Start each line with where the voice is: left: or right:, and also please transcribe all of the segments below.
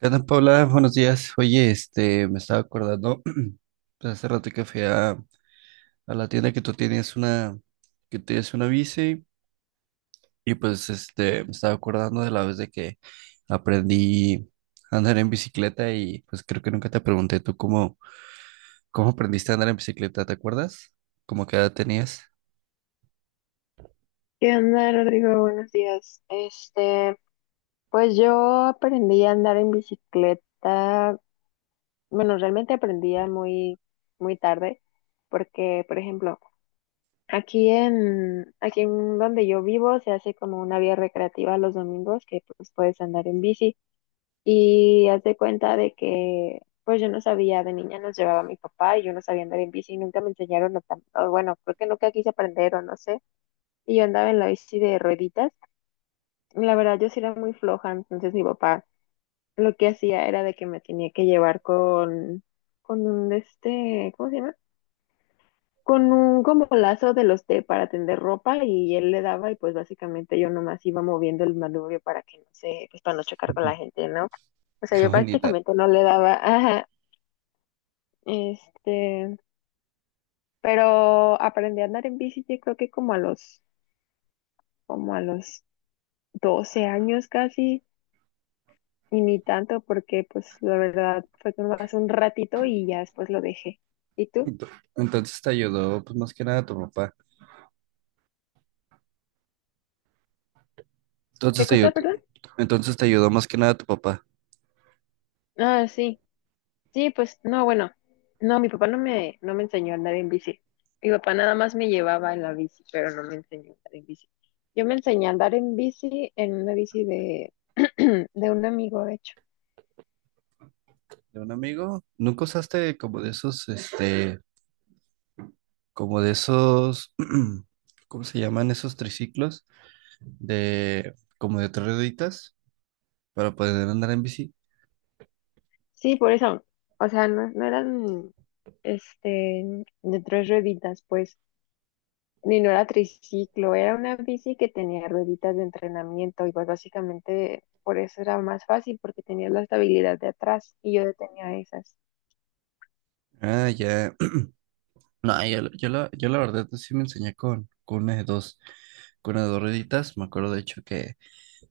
right: ¿Qué tal, Paula? Buenos días. Oye, me estaba acordando, pues, hace rato que fui a la tienda que tienes una bici, y pues, me estaba acordando de la vez de que aprendí a andar en bicicleta y, pues, creo que nunca te pregunté tú cómo aprendiste a andar en bicicleta, ¿te acuerdas? ¿Cómo qué edad tenías?
left: ¿Qué onda, Rodrigo? Buenos días. Pues yo aprendí a andar en bicicleta. Bueno, realmente aprendí a muy tarde, porque, por ejemplo, aquí en donde yo vivo se hace como una vía recreativa los domingos que pues puedes andar en bici y haz de cuenta pues yo no sabía, de niña nos llevaba mi papá y yo no sabía andar en bici, nunca me enseñaron, o bueno, creo que nunca quise aprender o no sé, y yo andaba en la bici de rueditas. La verdad, yo sí era muy floja, entonces mi papá lo que hacía era de que me tenía que llevar con un de este, ¿cómo se llama? Con un como lazo de los de para tender ropa y él le daba y pues básicamente yo nomás iba moviendo el manubrio para que no se pues para no chocar con
right: Ujú.
left: la gente, ¿no? O sea,
right: Qué
left: yo
right: bonita.
left: prácticamente no le daba, ajá, este, pero aprendí a andar en bici yo creo que como a los 12 años casi. Y ni tanto porque pues la verdad fue como hace un ratito y ya después lo dejé. ¿Y tú?
right: Ento- Entonces te ayudó, pues, más que nada tu papá. Entonces
left: ¿Qué
right: te ayudó,
left: cosa, perdón?
right: entonces te ayudó más que nada tu papá.
left: Ah, sí. Sí, pues no, bueno. No, mi papá no me enseñó a andar en bici. Mi papá nada más me llevaba en la bici, pero no me enseñó a andar en bici. Yo me enseñé a andar en bici en una bici de un amigo, de hecho.
right: De un amigo. ¿Nunca usaste como de esos, como de esos, ¿cómo se llaman esos triciclos? Como de tres rueditas para poder andar en bici.
left: Sí, por eso. O sea, no, no eran este de tres rueditas, pues. Ni no era triciclo, era una bici que tenía rueditas de entrenamiento y pues básicamente por eso era más fácil porque tenía la estabilidad de atrás y yo no tenía esas.
right: Ah, ya. No, yo la verdad sí me enseñé con una de dos rueditas. Me acuerdo de hecho que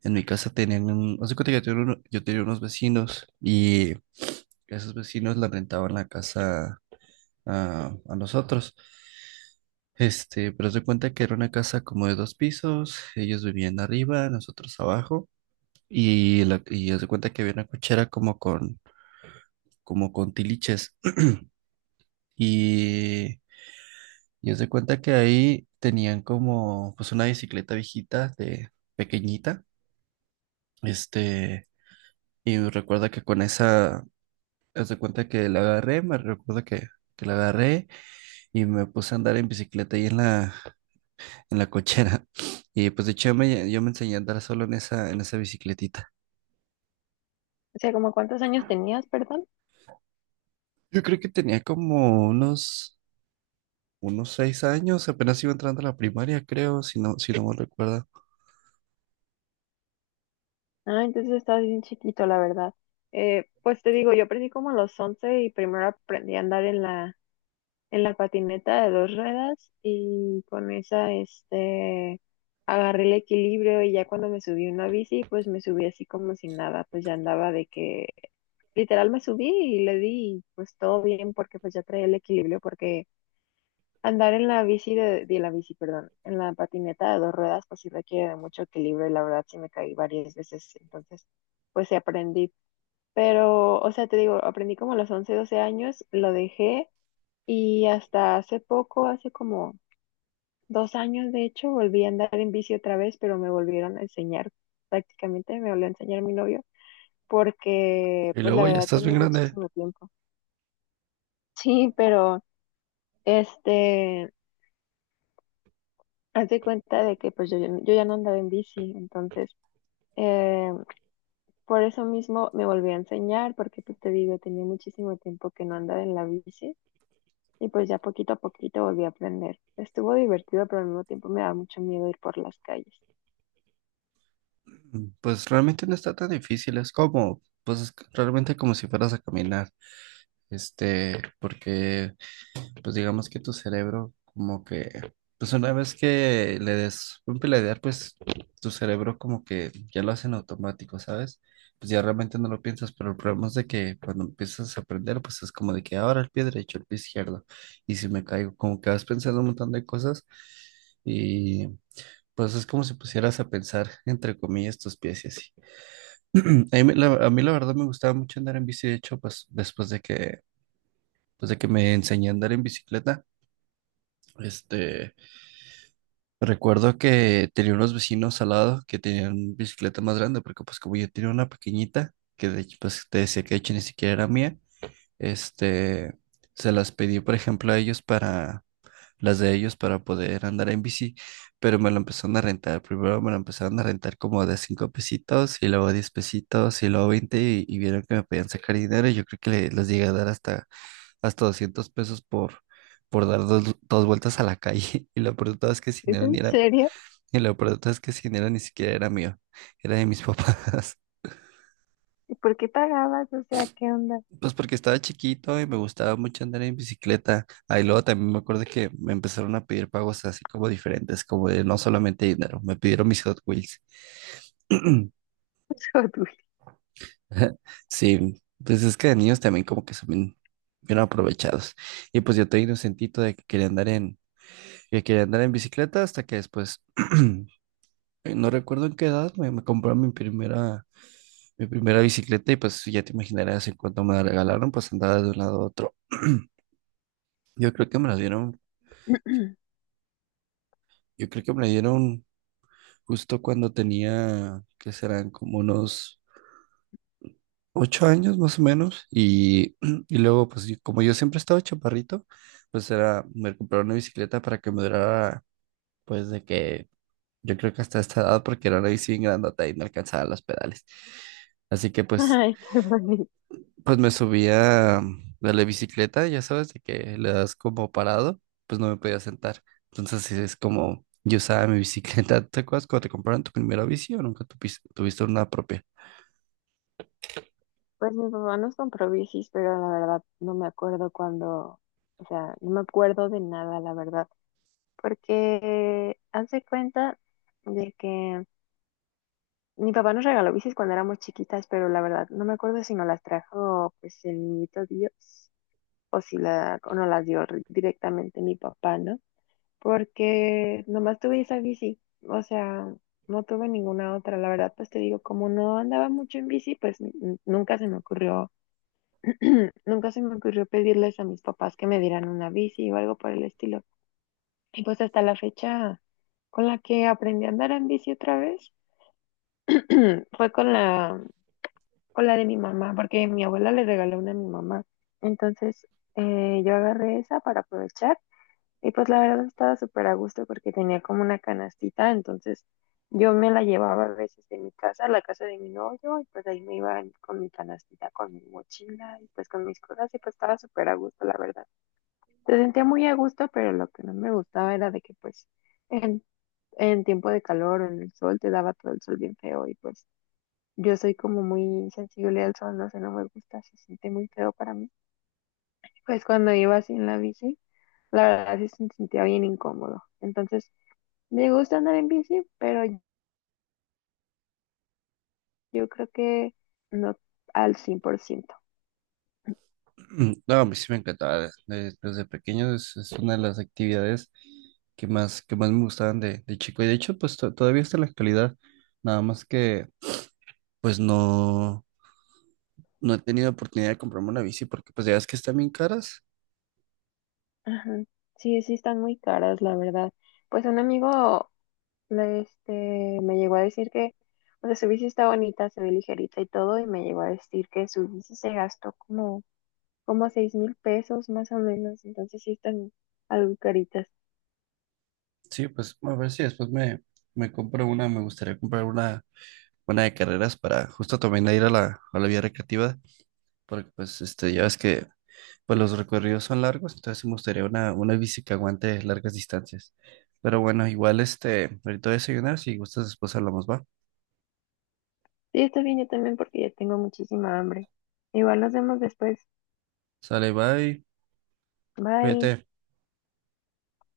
right: en mi casa tenían un, hace cuenta que yo tenía, uno- yo tenía unos vecinos y esos vecinos la rentaban la casa a nosotros. Pero se cuenta que era una casa como de dos pisos, ellos vivían arriba, nosotros abajo, y haz de cuenta que había una cochera como con tiliches, y, y haz de cuenta que ahí tenían como, pues una bicicleta viejita, de pequeñita, este, y recuerda que con esa, haz de cuenta que la agarré, que la agarré, y me puse a andar en bicicleta ahí en la cochera. Y pues de hecho yo me enseñé a andar solo en esa bicicletita.
left: O sea, ¿como cuántos años tenías, perdón?
right: Yo creo que tenía como unos 6 años, apenas iba entrando a la primaria, creo, si no me recuerdo.
left: Ah, entonces estabas bien chiquito, la verdad. Pues te digo, yo aprendí como a los 11 y primero aprendí a andar en en la patineta de dos ruedas y con esa, agarré el equilibrio y ya cuando me subí a una bici, pues me subí así como si nada, pues ya andaba de que literal me subí y le di, y pues todo bien porque pues ya traía el equilibrio porque andar en la bici de la bici, perdón, en la patineta de dos ruedas pues sí requiere de mucho equilibrio y la verdad sí me caí varias veces, entonces pues sí aprendí, pero o sea, te digo, aprendí como a los 11 12 años, lo dejé y hasta hace poco, hace como 2 años de hecho, volví a andar en bici otra vez, pero me volvieron a enseñar, prácticamente me volvió a enseñar mi novio, porque
right: Y
left: pues la
right: luego ya
left: verdad
right: estás
left: tenía
right: bien grande.
left: muchísimo tiempo. Sí, pero este, haz de cuenta de que pues yo ya no andaba en bici, entonces eh, por eso mismo me volví a enseñar, porque pues te digo, tenía muchísimo tiempo que no andaba en la bici. Y pues ya poquito a poquito volví a aprender. Estuvo divertido, pero al mismo tiempo me da mucho miedo ir por las calles.
right: Pues realmente no está tan difícil, es como, pues es realmente como si fueras a caminar. Porque pues digamos que tu cerebro como que, pues una vez que le des un pelear, pues tu cerebro como que ya lo hace en automático, ¿sabes? Pues ya realmente no lo piensas, pero el problema es de que cuando empiezas a aprender, pues es como de que ahora el pie derecho, el pie izquierdo, y si me caigo, como que vas pensando un montón de cosas y pues es como si pusieras a pensar, entre comillas, tus pies y así. A mí la verdad me gustaba mucho andar en bici, de hecho, pues de que me enseñé a andar en bicicleta. este... Recuerdo que tenía unos vecinos al lado que tenían bicicleta más grande, porque pues como yo tenía una pequeñita, que de hecho pues te decía que de hecho ni siquiera era mía, este, se las pedí por ejemplo a ellos para, las de ellos para poder andar en bici, pero me la empezaron a rentar, primero me la empezaron a rentar como de 5 pesitos y luego 10 pesitos y luego 20 y vieron que me podían sacar dinero y yo creo que les llegué a dar hasta 200 pesos por dar dos vueltas a la calle. Y lo peor de todo es que sin
left: ¿Es en
right: dinero,
left: serio?
right: y lo peor es que ese dinero ni siquiera era mío, era de mis papás.
left: ¿Y por qué pagabas? O sea, ¿qué onda?
right: Pues porque estaba chiquito y me gustaba mucho andar en bicicleta. Ahí luego también me acuerdo que me empezaron a pedir pagos así como diferentes, como de no solamente dinero, me pidieron mis Hot Wheels.
left: Joder.
right: Sí, pues es que de niños también como que son bien, bien aprovechados. Y pues yo tenía inocentito de que quería andar en bicicleta hasta que después, no recuerdo en qué edad, me compró mi primera bicicleta y pues ya te imaginarás en cuanto me la regalaron, pues andaba de un lado a otro. Yo creo que me la dieron, yo creo que me la dieron justo cuando tenía, que serán como unos 8 años más o menos. Y luego, pues como yo siempre estaba chaparrito, pues me compraron una bicicleta para que me durara, pues de que yo creo que hasta esta edad, porque era una bici bien grandota y no alcanzaba los pedales. Así que pues
left: Ay, qué bonito.
right: Pues me subía de la bicicleta, ya sabes, de que le das como parado, pues no me podía sentar. Entonces sí, es como yo usaba mi bicicleta. ¿Te acuerdas cuando te compraron tu primera bici o nunca tuviste una propia?
left: Pues mi papá nos compró bicis, pero la verdad no me acuerdo cuándo, o sea, no me acuerdo de nada, la verdad, porque hace cuenta de que mi papá nos regaló bicis cuando éramos chiquitas, pero la verdad no me acuerdo si nos las trajo pues el niñito Dios o si la, o nos las dio re- directamente mi papá, ¿no? Porque nomás tuve esa bici, o sea, no tuve ninguna otra. La verdad, pues te digo, como no andaba mucho en bici, pues n- nunca se me ocurrió, nunca se me ocurrió pedirles a mis papás que me dieran una bici o algo por el estilo. Y pues hasta la fecha con la que aprendí a andar en bici otra vez fue con con la de mi mamá, porque mi abuela le regaló una a mi mamá. Entonces, yo agarré esa para aprovechar. Y pues la verdad estaba súper a gusto porque tenía como una canastita, entonces yo me la llevaba a veces de mi casa a la casa de mi novio y pues ahí me iba en- con mi canastita, con mi mochila y pues con mis cosas y pues estaba súper a gusto, la verdad. Se sentía muy a gusto, pero lo que no me gustaba era de que en, en tiempo de calor o en el sol te daba todo el sol bien feo y pues yo soy como muy sensible al sol, no sé, no me gusta, se siente muy feo para mí. Pues cuando iba así en la bici, la verdad sí se sentía bien incómodo. Entonces, me gusta andar en bici, pero yo creo que no al 100%.
right: No, a mí sí me encantaba desde pequeño, es una de las actividades que más me gustaban de chico. Y de hecho, pues todavía está en la actualidad, nada más que pues no he tenido oportunidad de comprarme una bici porque pues ya ves que están bien caras.
left: Ajá. Sí, sí están muy caras, la verdad. Pues un amigo le- este, me llegó a decir que, o sea, su bici está bonita, se ve ligerita y todo, y me llegó a decir que su bici se gastó como $6,000 más o menos, entonces sí están algo caritas.
right: Sí, pues bueno, a ver si después me gustaría comprar una de carreras para justo también ir a la vía recreativa, porque pues ya ves que pues los recorridos son largos, entonces sí me gustaría una bici que aguante largas distancias. Pero bueno, igual ahorita voy a desayunar, si gustas después hablamos, va.
left: Sí, está bien, yo también porque ya tengo muchísima hambre. Igual nos vemos después.
right: Sale, bye, vete.
left: Bye.